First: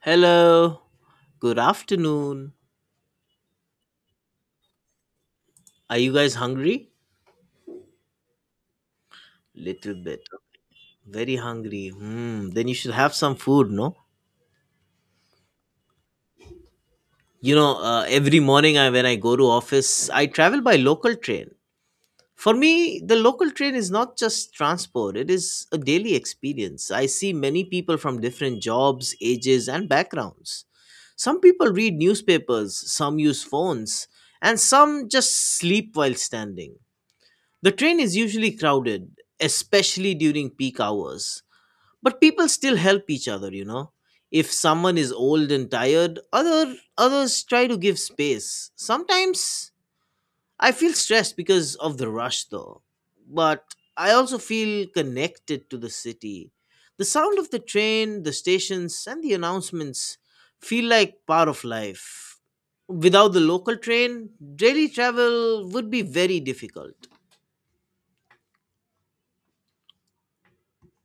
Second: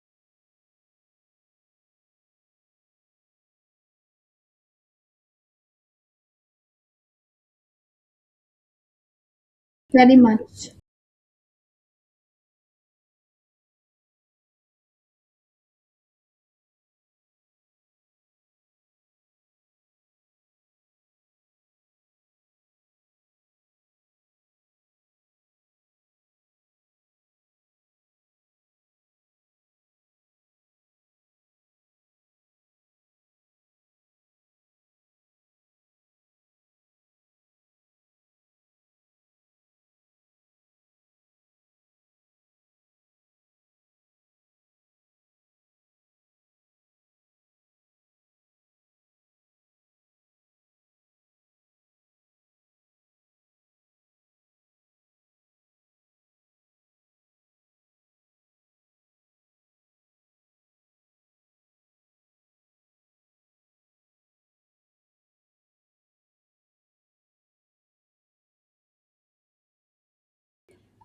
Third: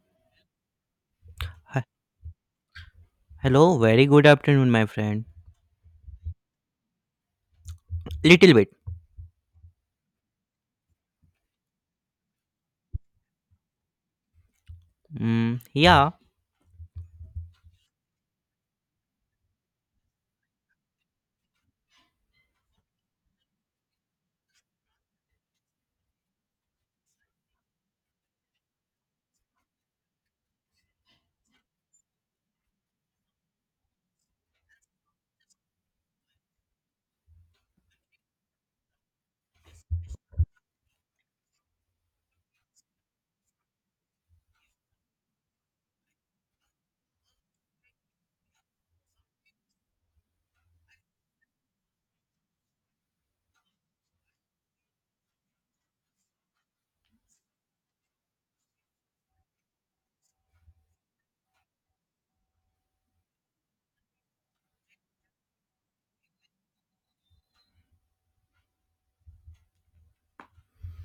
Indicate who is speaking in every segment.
Speaker 1: Hello, good
Speaker 2: Hi-
Speaker 1: afternoon.
Speaker 2: Hello, very good afternoon, my friend.
Speaker 1: Are you guys hungry?
Speaker 2: Little bit.
Speaker 1: Little
Speaker 3: Very
Speaker 1: bit.
Speaker 3: much.
Speaker 1: Very hungry. Hmm. Then you should have some food, no?
Speaker 2: Mm, yeah,
Speaker 1: You know, every morning when I go to office, I travel by local train. For me, the local train is not just transport, it is a daily experience. I see many people from different jobs, ages, and backgrounds. Some people read newspapers, some use phones, and some just sleep while standing. The train is usually crowded, especially during peak hours, but people still help each other, you know. If someone is old and tired, others try to give space. Sometimes I feel stressed because of the rush though, but I also feel connected to the city. The sound of the train, the stations and the announcements feel like part of life. Without the local train, daily travel would be very difficult.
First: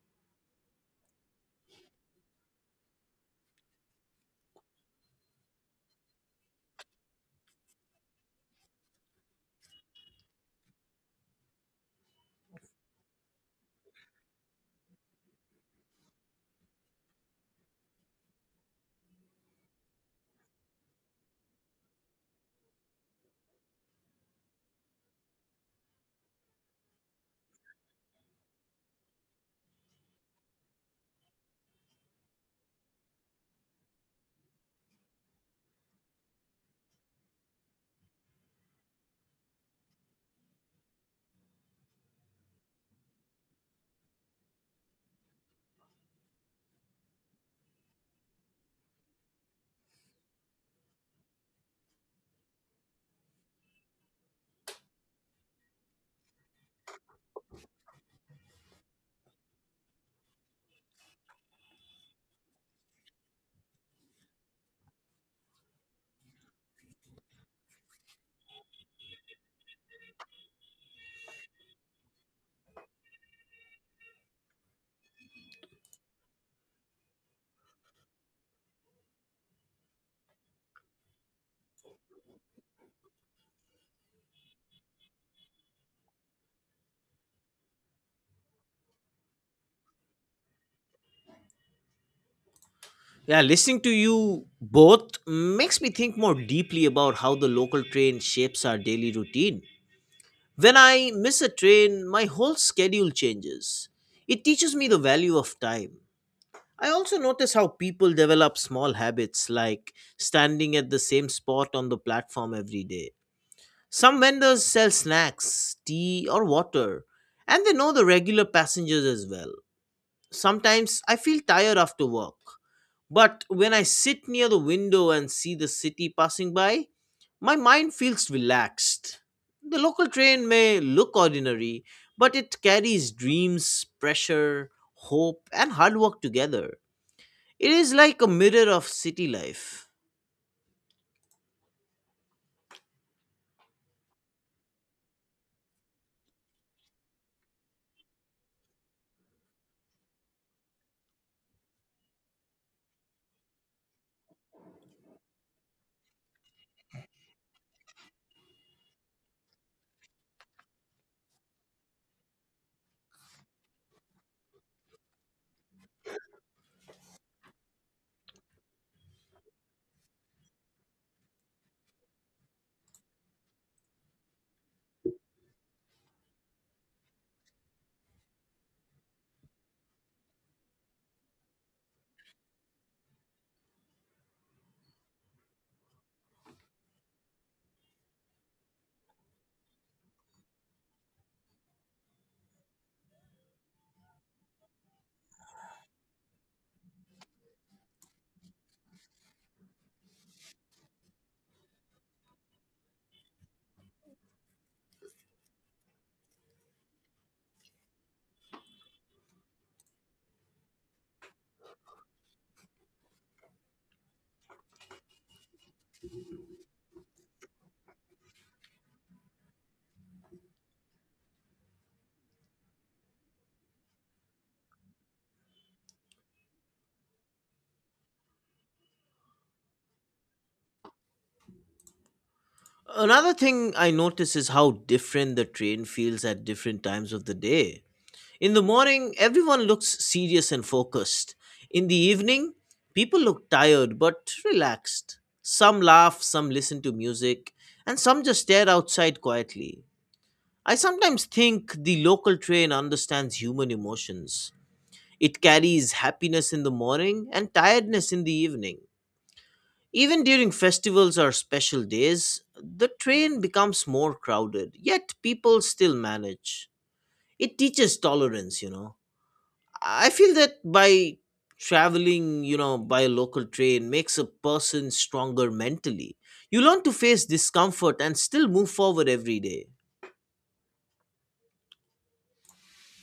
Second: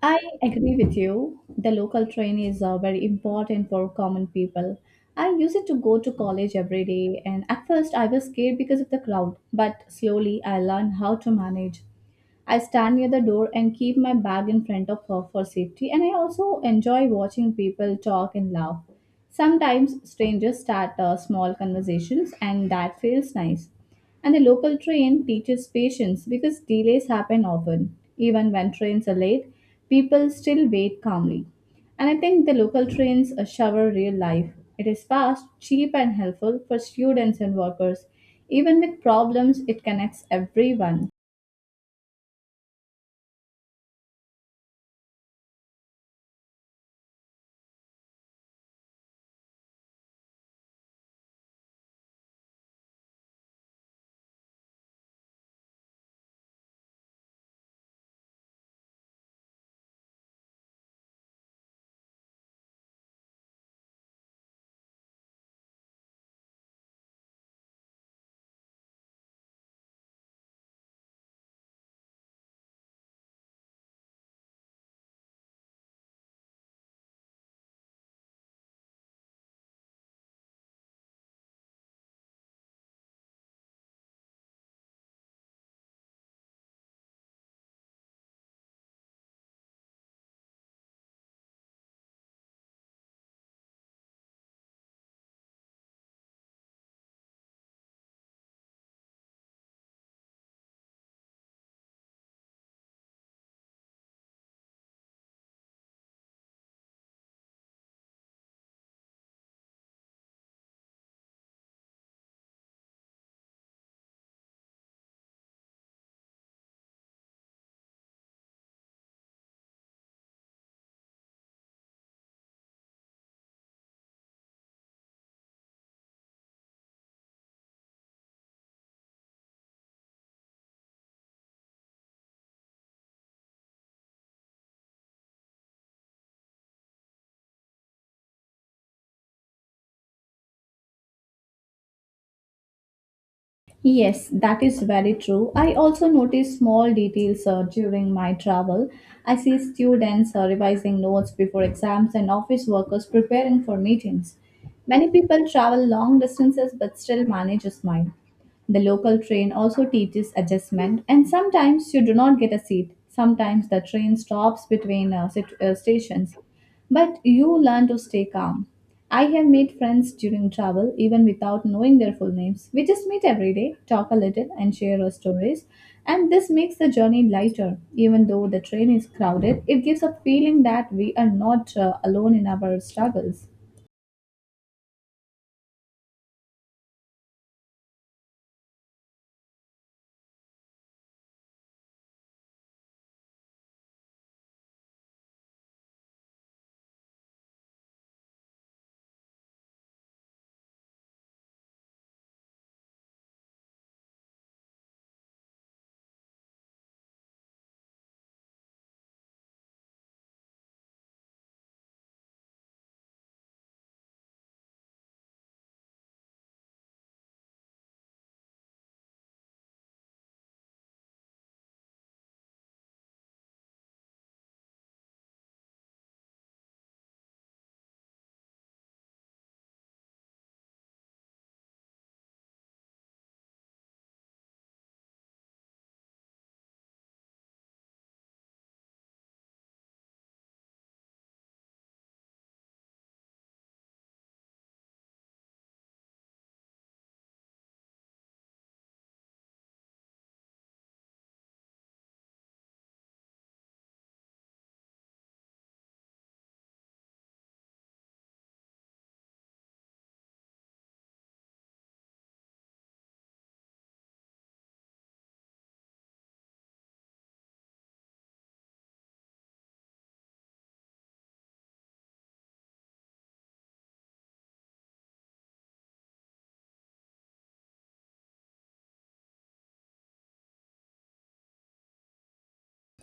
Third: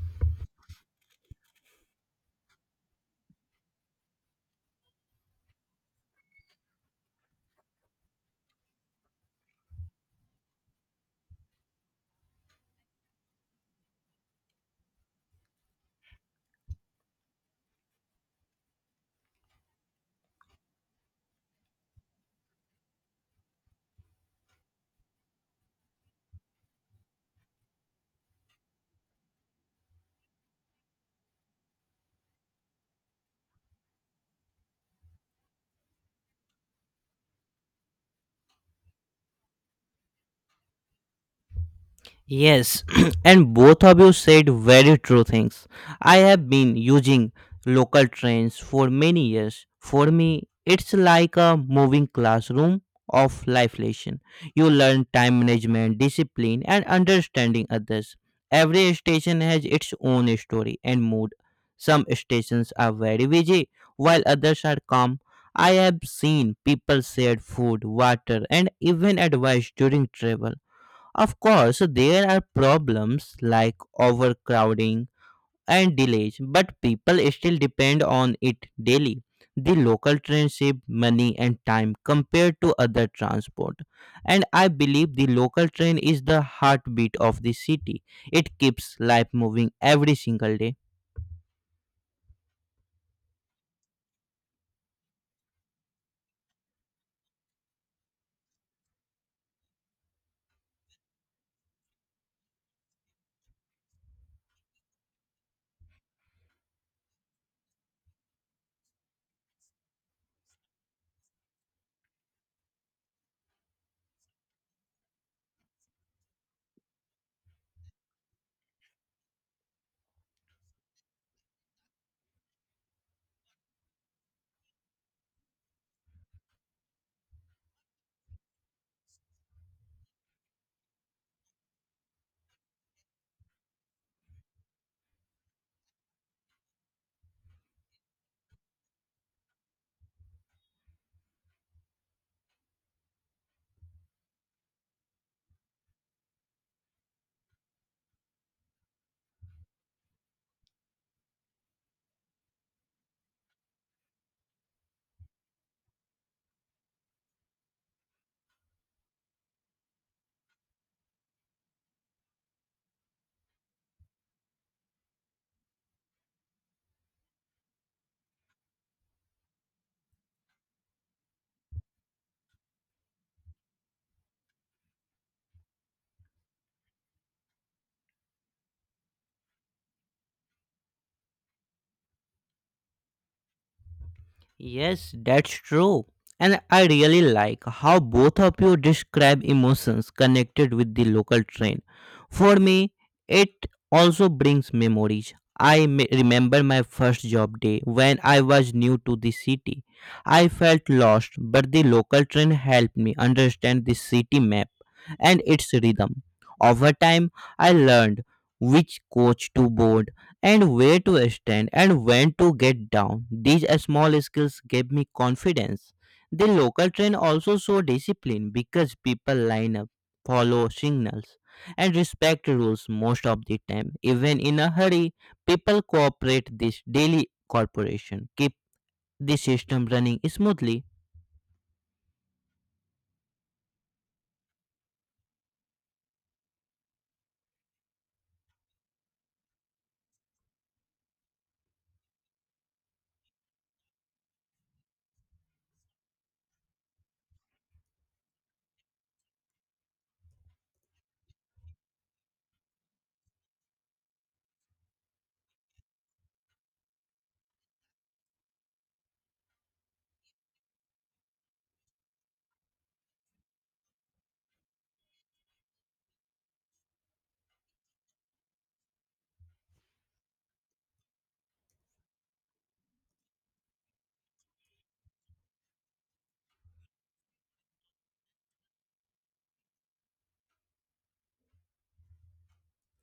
Speaker 3: I agree with you. The local train is very important for common people. I use it to go to college every day, and at first I was scared because of the crowd, but slowly I learned how to manage. I stand near the door and keep my bag in front of her for safety, and I also enjoy watching people talk and laugh. Sometimes strangers start small conversations, and that feels nice. And the local train teaches patience because delays happen often. Even when trains are late, people still wait calmly. And I think the local trains shower real life. It is fast, cheap, and helpful for students and workers. Even with problems, it connects everyone.
Speaker 2: Yes, and both of you said very true things. I have been using local trains for many years. For me, it's like a moving classroom of life lesson. You learn time management, discipline, and understanding others. Every station has its own story and mood. Some stations are very busy, while others are calm. I have seen people share food, water, and even advice during travel, of course, there are problems like overcrowding and delays, but people still depend on it daily. The local trains save money and time compared to other transport. And I believe the local train is the heartbeat of the city. It keeps life moving every single day.
Speaker 1: Yeah, listening to you both makes me think more deeply about how the local train shapes our daily routine. When I miss a train, my whole schedule changes. It teaches me the value of time. I also notice how people develop small habits like standing at the same spot on the platform every day. Some vendors sell snacks, tea, or water, and they know the regular passengers as well. Sometimes I feel tired after work, but when I sit near the window and see the city passing by, my mind feels relaxed. The local train may look ordinary, but it carries dreams, pressure, hope, and hard work together. It is like a mirror of city life.
Speaker 3: Yes, that is very true. I also notice small details during my travel. I see students revising notes before exams and office workers preparing for meetings. Many people travel long distances but still manage a smile. The local train also teaches adjustment, and sometimes you do not get a seat. Sometimes the train stops between stations, but you learn to stay calm. I have made friends during travel, even without knowing their full names. We just meet every day, talk a little, and share our stories. And this makes the journey lighter. Even though the train is crowded, it gives a feeling that we are not alone in our struggles.
Speaker 2: Yes, that's true. And I really like how both of you describe emotions connected with the local train. For me, it also brings memories. Remember my first job day when I was new to the city. I felt lost, but the local train helped me understand the city map and its rhythm. Over time, I learned which coach to board and where to stand and when to get down. These small skills gave me confidence. The local train also showed discipline because people line up, follow signals, and respect rules most of the time. Even in a hurry, people cooperate this daily corporation, keep the system running smoothly.
Speaker 1: Another thing I notice is how different the train feels at different times of the day. In the morning, everyone looks serious and focused. In the evening, people look tired but relaxed. Some laugh, some listen to music, and some just stare outside quietly. I sometimes think the local train understands human emotions. It carries happiness in the morning and tiredness in the evening. Even during festivals or special days, the train becomes more crowded, yet people still manage. It teaches tolerance, you know. I feel that by traveling, by a local train makes a person stronger mentally. You learn to face discomfort and still move forward every day.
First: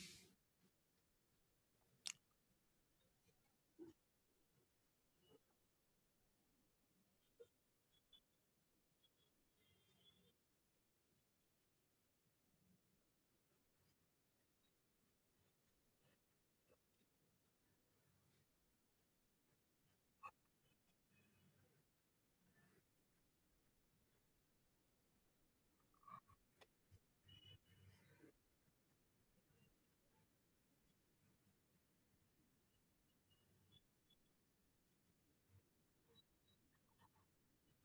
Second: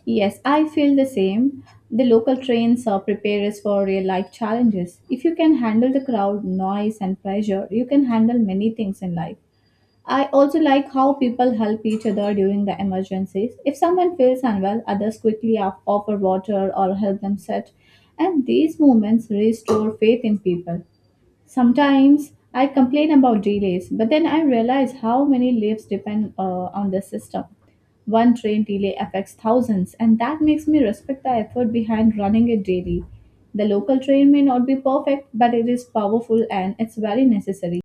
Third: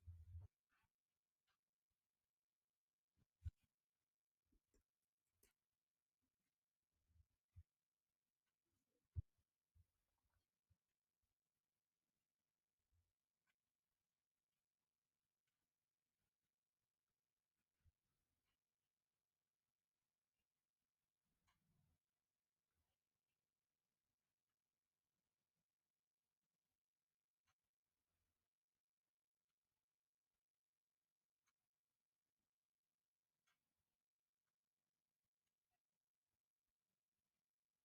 Speaker 3: Yes, I feel the same. The local trains prepare us for real life challenges. If you can handle the crowd, noise, and pressure, you can handle many things in life. I also like how people help each other during the emergencies. If someone feels unwell, others quickly offer water or help them sit. And these moments restore faith in people. Sometimes I complain about delays, but then I realize how many lives depend on the system. One train delay affects thousands, and that makes me respect the effort behind running it daily. The local train may not be perfect, but it is powerful and it's very necessary.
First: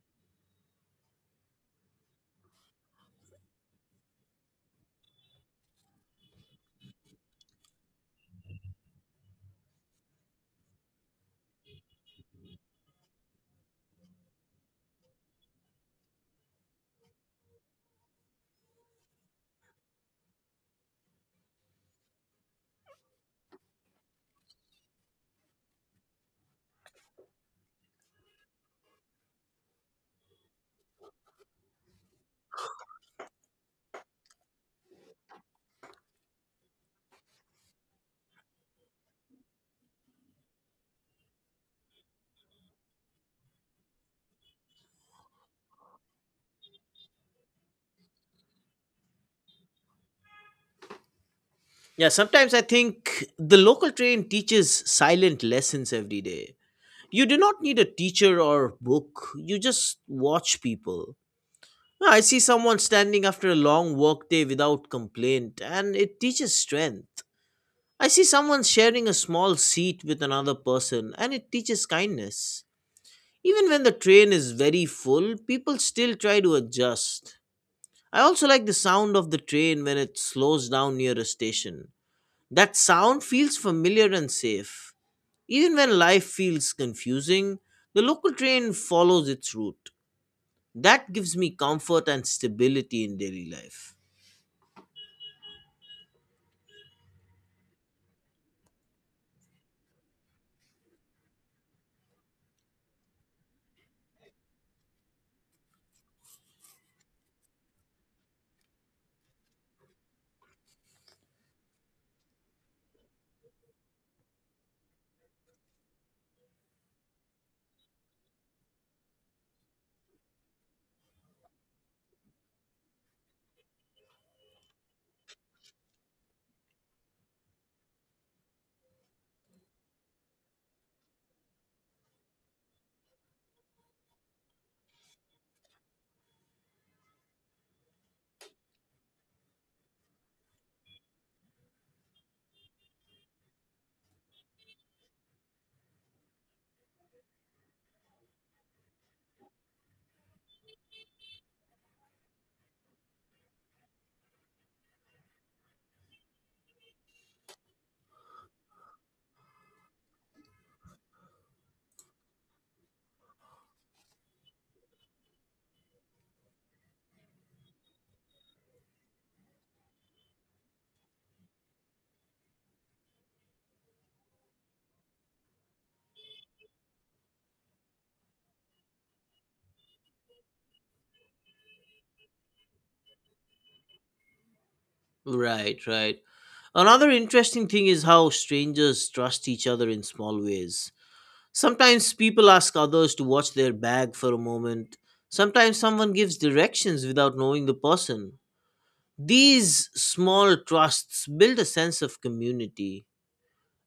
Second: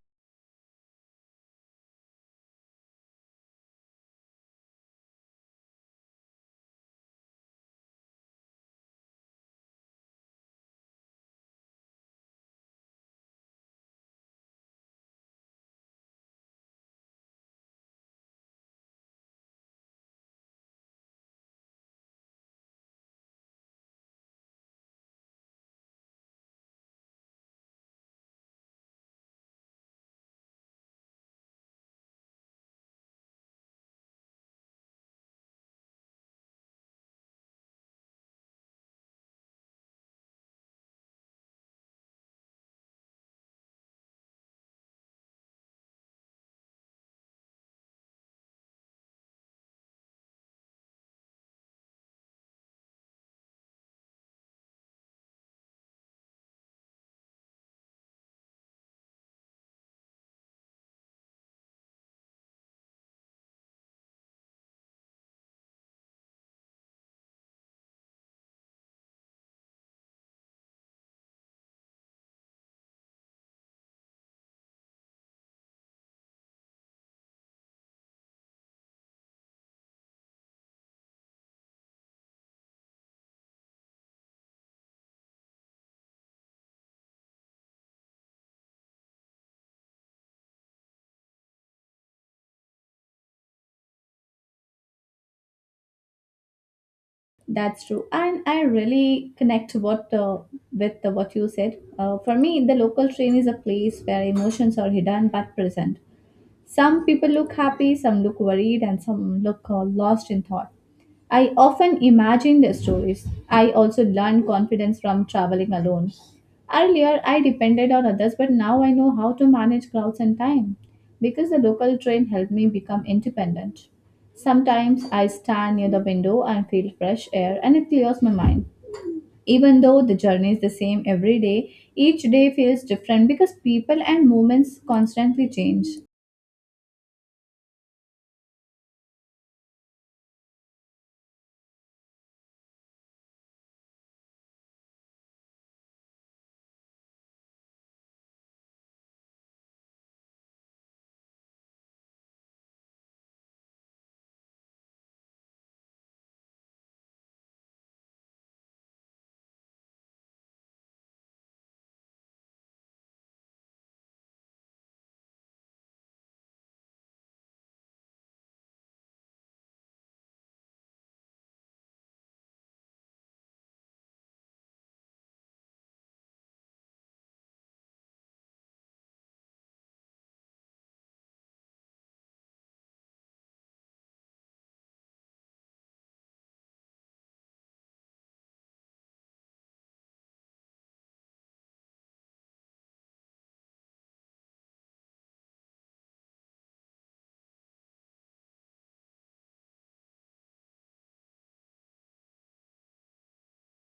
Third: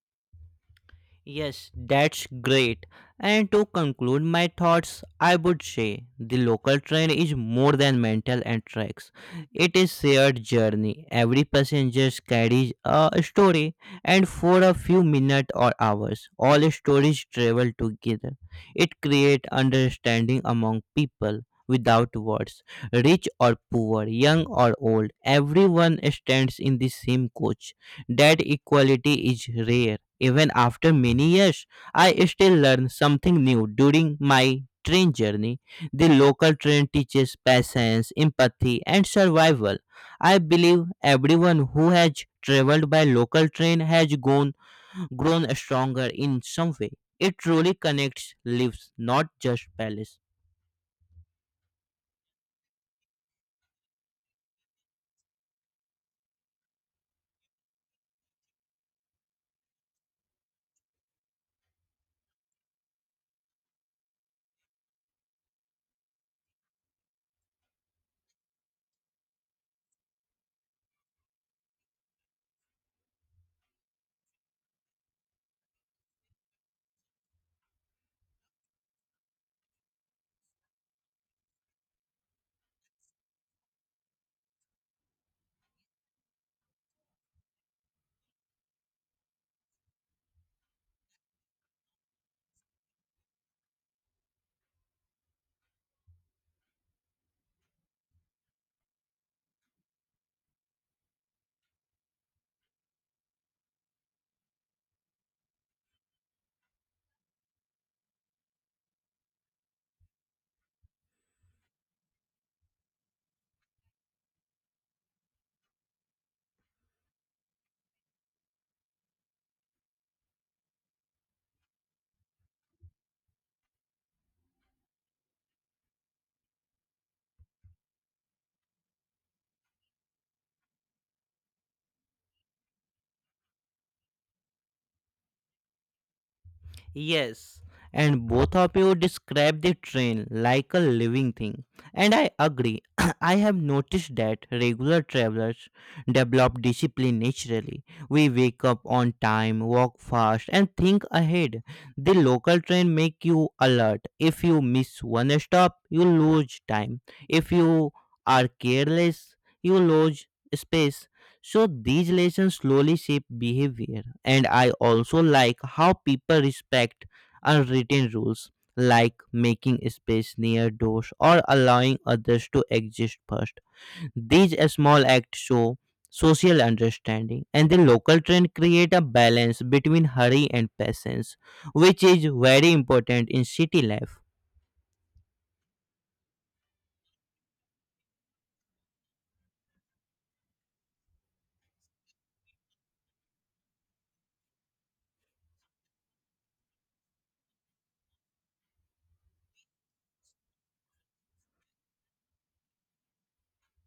Speaker 2: Yes, that's great. And to conclude my thoughts, I would say the local train is more than mental and tracks. It is shared journey. Every passenger carries a story and for a few minutes or hours, all stories travel together. It creates understanding among people without words. Rich or poor, young or old, everyone stands in the same coach. That equality is rare even after many years, I still learn something new during my train journey. The local train teaches patience, empathy, and survival. I believe everyone who has traveled by local train has gone, grown stronger in some way. It truly connects lives, not just palace.
Speaker 1: Yeah, sometimes I think the local train teaches silent lessons every day. You do not need a teacher or book, you just watch people. Yeah, I see someone standing after a long work day without complaint, and it teaches strength. I see someone sharing a small seat with another person, and it teaches kindness. Even when the train is very full, people still try to adjust. I also like the sound of the train when it slows down near a station. That sound feels familiar and safe. Even when life feels confusing, the local train follows its route. That gives me comfort and stability in daily life.
Speaker 3: That's true, and I really connect what with what you said. For me, the local train is a place where emotions are hidden but present. Some people look happy, some look worried, and some look lost in thought. I often imagine their stories. I also learned confidence from traveling alone. Earlier, I depended on others, but now I know how to manage crowds and time because the local train helped me become independent. Sometimes I stand near the window and feel fresh air, and it clears my mind. Even though the journey is the same every day, each day feels different because people and moments constantly change.
Speaker 2: Yes, and both of you describe the train like a living thing. And I agree. I have noticed that regular travelers develop discipline naturally. We wake up on time, walk fast, and think ahead. The local train make you alert. If you miss one stop, you lose time. If you are careless, you lose space so these lessons slowly shape behavior, and I also like how people respect unwritten rules like making space near doors or allowing others to exist first. These small acts show social understanding, and the local trend create a balance between hurry and patience, which is very important in city life.
Speaker 1: Right, right. Another interesting thing is how strangers trust each other in small ways. Sometimes people ask others to watch their bag for a moment. Sometimes someone gives directions without knowing the person. These small trusts build a sense of community.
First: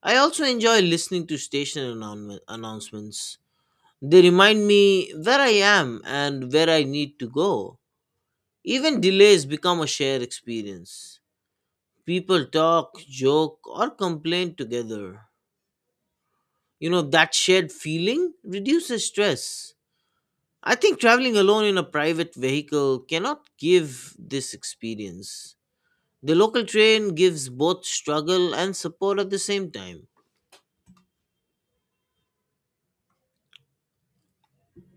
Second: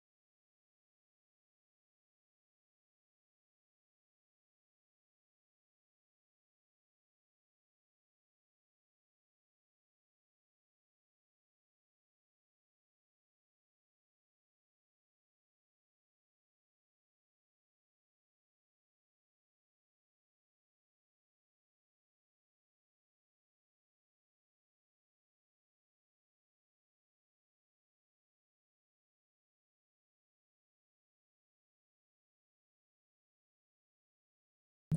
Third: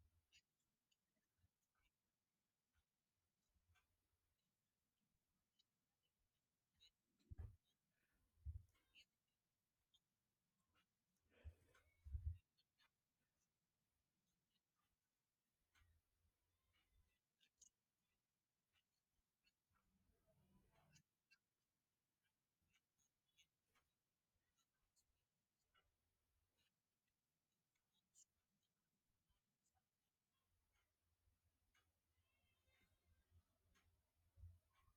Speaker 1: I also enjoy listening to station announcements. They remind me where I am and where I need to go. Even delays become a shared experience. People talk, joke, or complain together. You know, that shared feeling reduces stress. I think traveling alone in a private vehicle cannot give this experience. The local train gives both struggle and support at the same time.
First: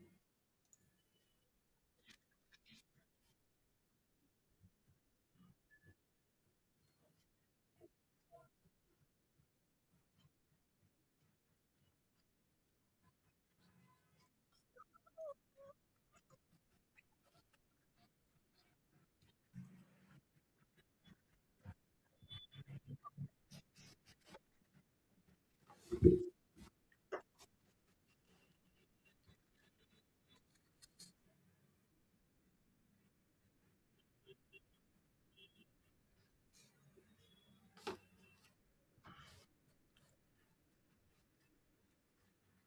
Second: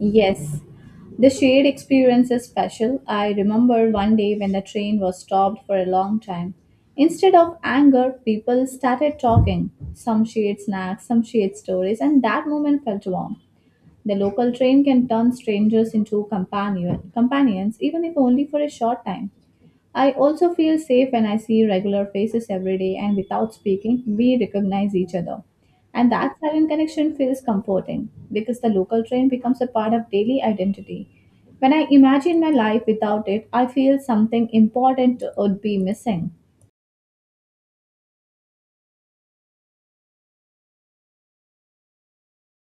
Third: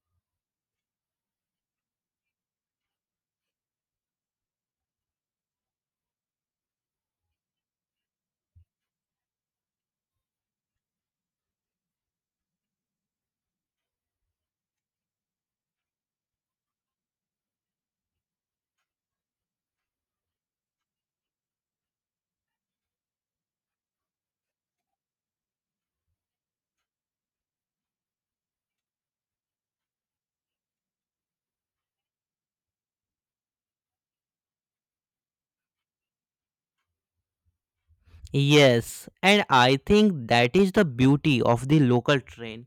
Speaker 3: Yes, the shared experience is special. I remember one day when the train was stopped for a long time. Instead of anger, people started talking. Some shared snacks, some shared stories, and that moment felt warm. The local train can turn strangers into companions, even if only for a short time. I also feel safe when I see regular faces every day and without speaking, we recognize each other. And that silent connection feels comforting because the local train becomes a part of daily identity. When I imagine my life without it, I feel something important would be missing.
Speaker 2: Yes, and I think that is the beauty of the local train.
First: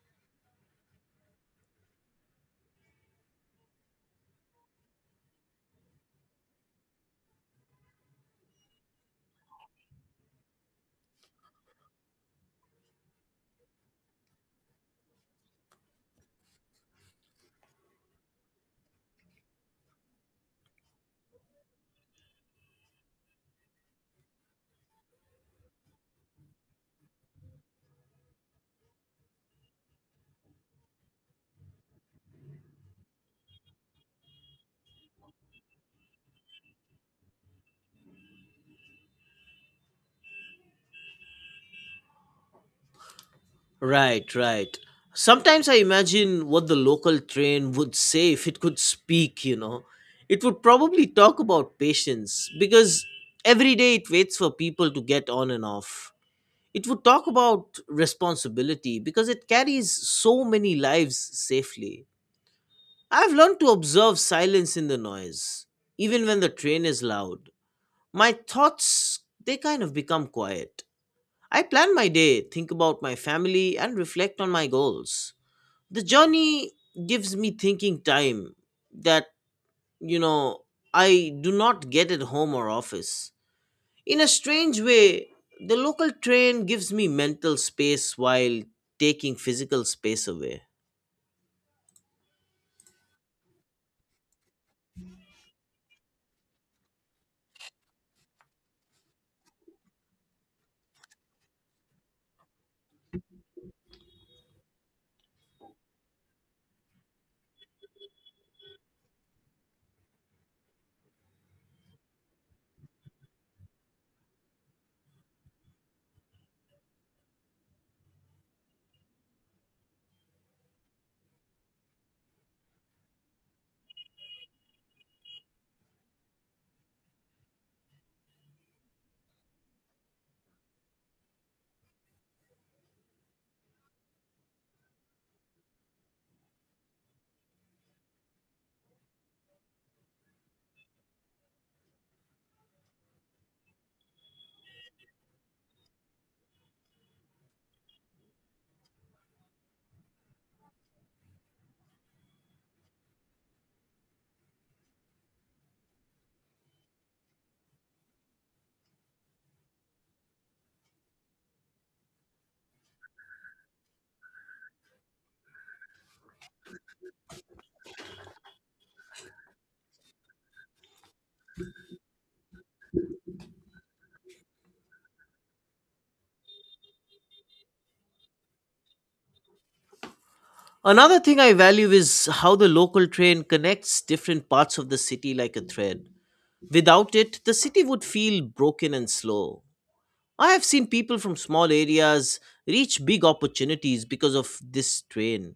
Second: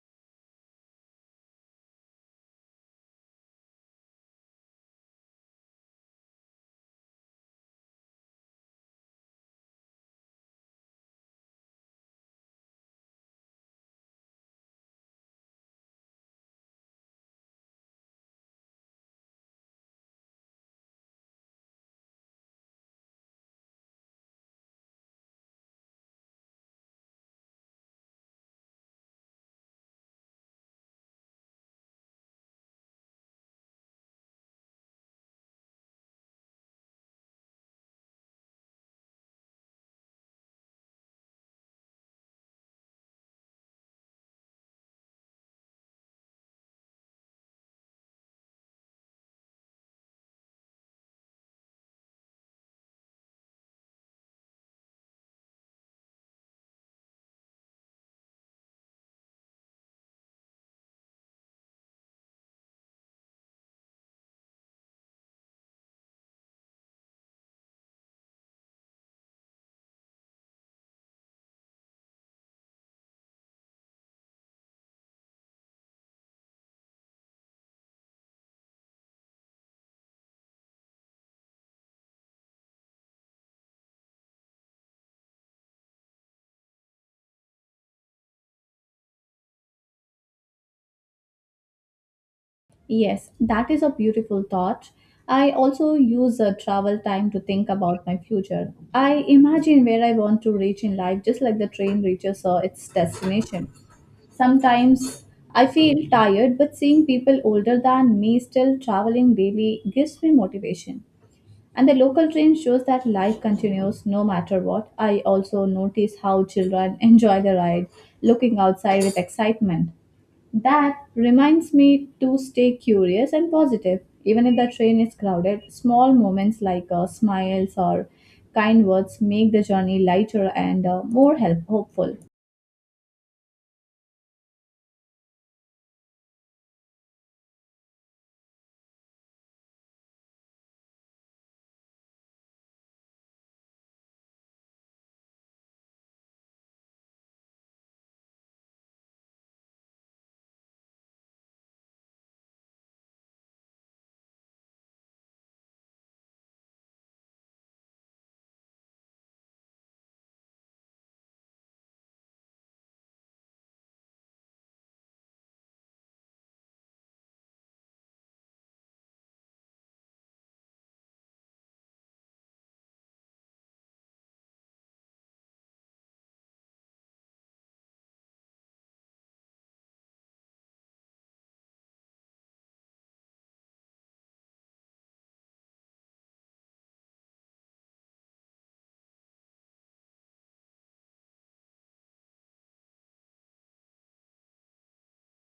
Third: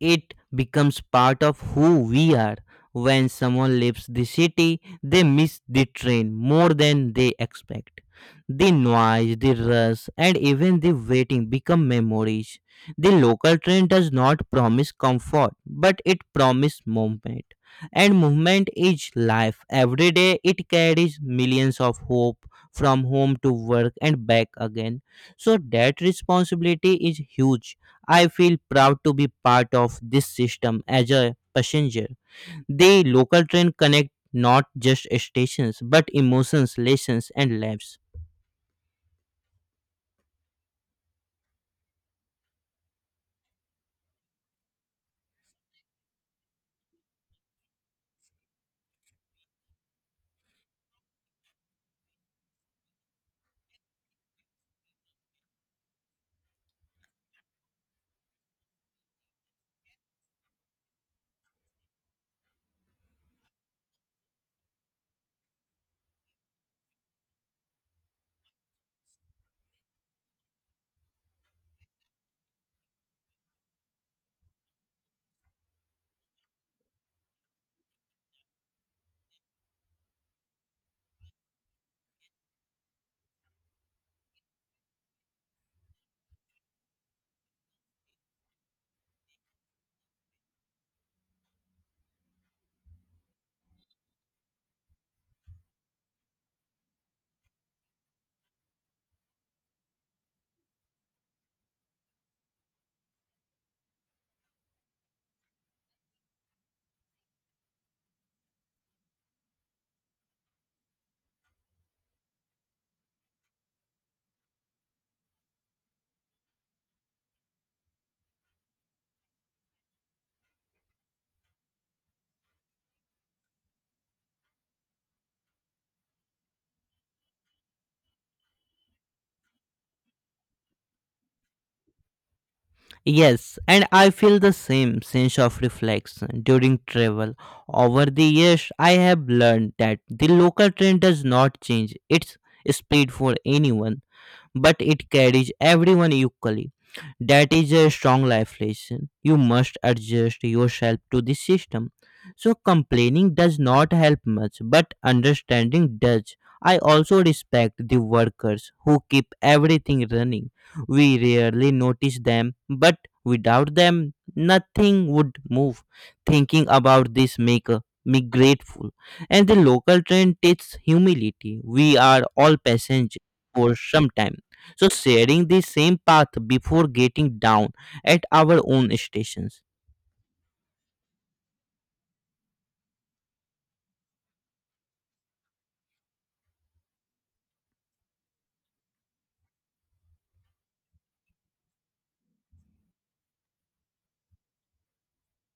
Speaker 2: It becomes part of who we are. When someone leaves the city, they miss the train more than they expect. The noise, the rush, and even the waiting become memories. The local train does not promise comfort, but it promises movement. And movement is life. Every day it carries millions of hope from home to work and back again. So that responsibility is huge. I feel proud to be part of this system as a passenger. The local train connect not just stations but emotions, lessons and lives.
Speaker 1: Right, right. Sometimes I imagine what the local train would say if it could speak, you know. It would probably talk about patience because every day it waits for people to get on and off. It would talk about responsibility because it carries so many lives safely. I've learned to observe silence in the noise, even when the train is loud. My thoughts, they kind of become quiet. I plan my day, think about my family, and reflect on my goals. The journey gives me thinking time that, you know, I do not get at home or office. In a strange way, the local train gives me mental space while taking physical space away.
Speaker 3: Yes, that is a beautiful thought. I also use travel time to think about my future. I imagine where I want to reach in life, just like the train reaches its destination. Sometimes I feel tired, but seeing people older than me still traveling daily gives me motivation. And the local train shows that life continues no matter what. I also notice how children enjoy the ride, looking outside with excitement. That reminds me to stay curious and positive. Even if the train is crowded, small moments like smiles or kind words make the journey lighter and hopeful.
Speaker 2: Yes, and I feel the same sense of reflection during travel. Over the years, I have learned that the local train does not change its speed for anyone but it carries everyone equally. That is a strong life lesson. You must adjust yourself to the system. So complaining does not help much, but understanding does. I also respect the workers who keep everything running. We rarely notice them, but without them, nothing would move. Thinking about this make me grateful. And the local train takes humility. We are all passengers for some time so sharing the same path before getting down at our own stations.
Speaker 1: Another thing I value is how the local train connects different parts of the city like a thread. Without it, the city would feel broken and slow. I have seen people from small areas reach big opportunities because of this train.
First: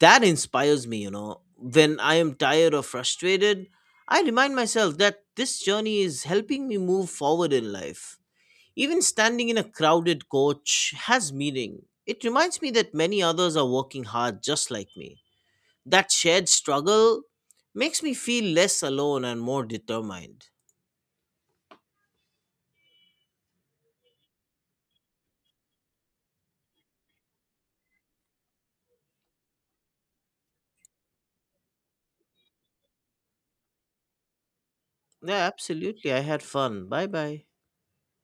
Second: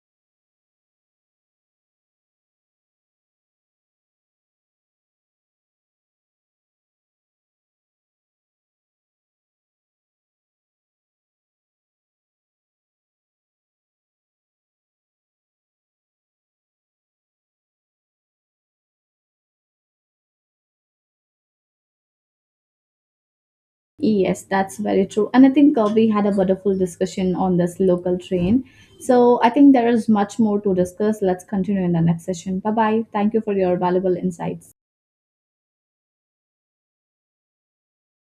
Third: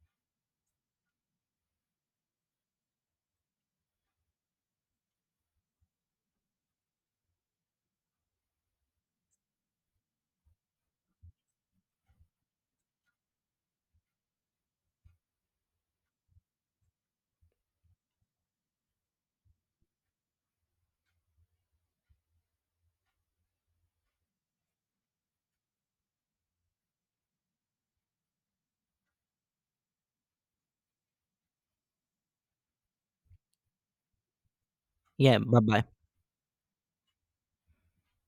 Speaker 1: That inspires me, you know. When I am tired or frustrated, I remind myself that this journey is helping me move forward in life. Even standing in a crowded coach has meaning. It reminds me that many others are working hard just like me. That shared struggle makes me feel less alone and more determined.
Speaker 3: Yes, that's very true. And I think we had a wonderful discussion on this local train. So I think there is much more to discuss. Let's continue in the next session. Bye bye. Thank you for your valuable insights.
Speaker 2: Yeah,
Speaker 1: Yeah,
Speaker 2: bye bye.
Speaker 1: absolutely. I had fun. Bye bye.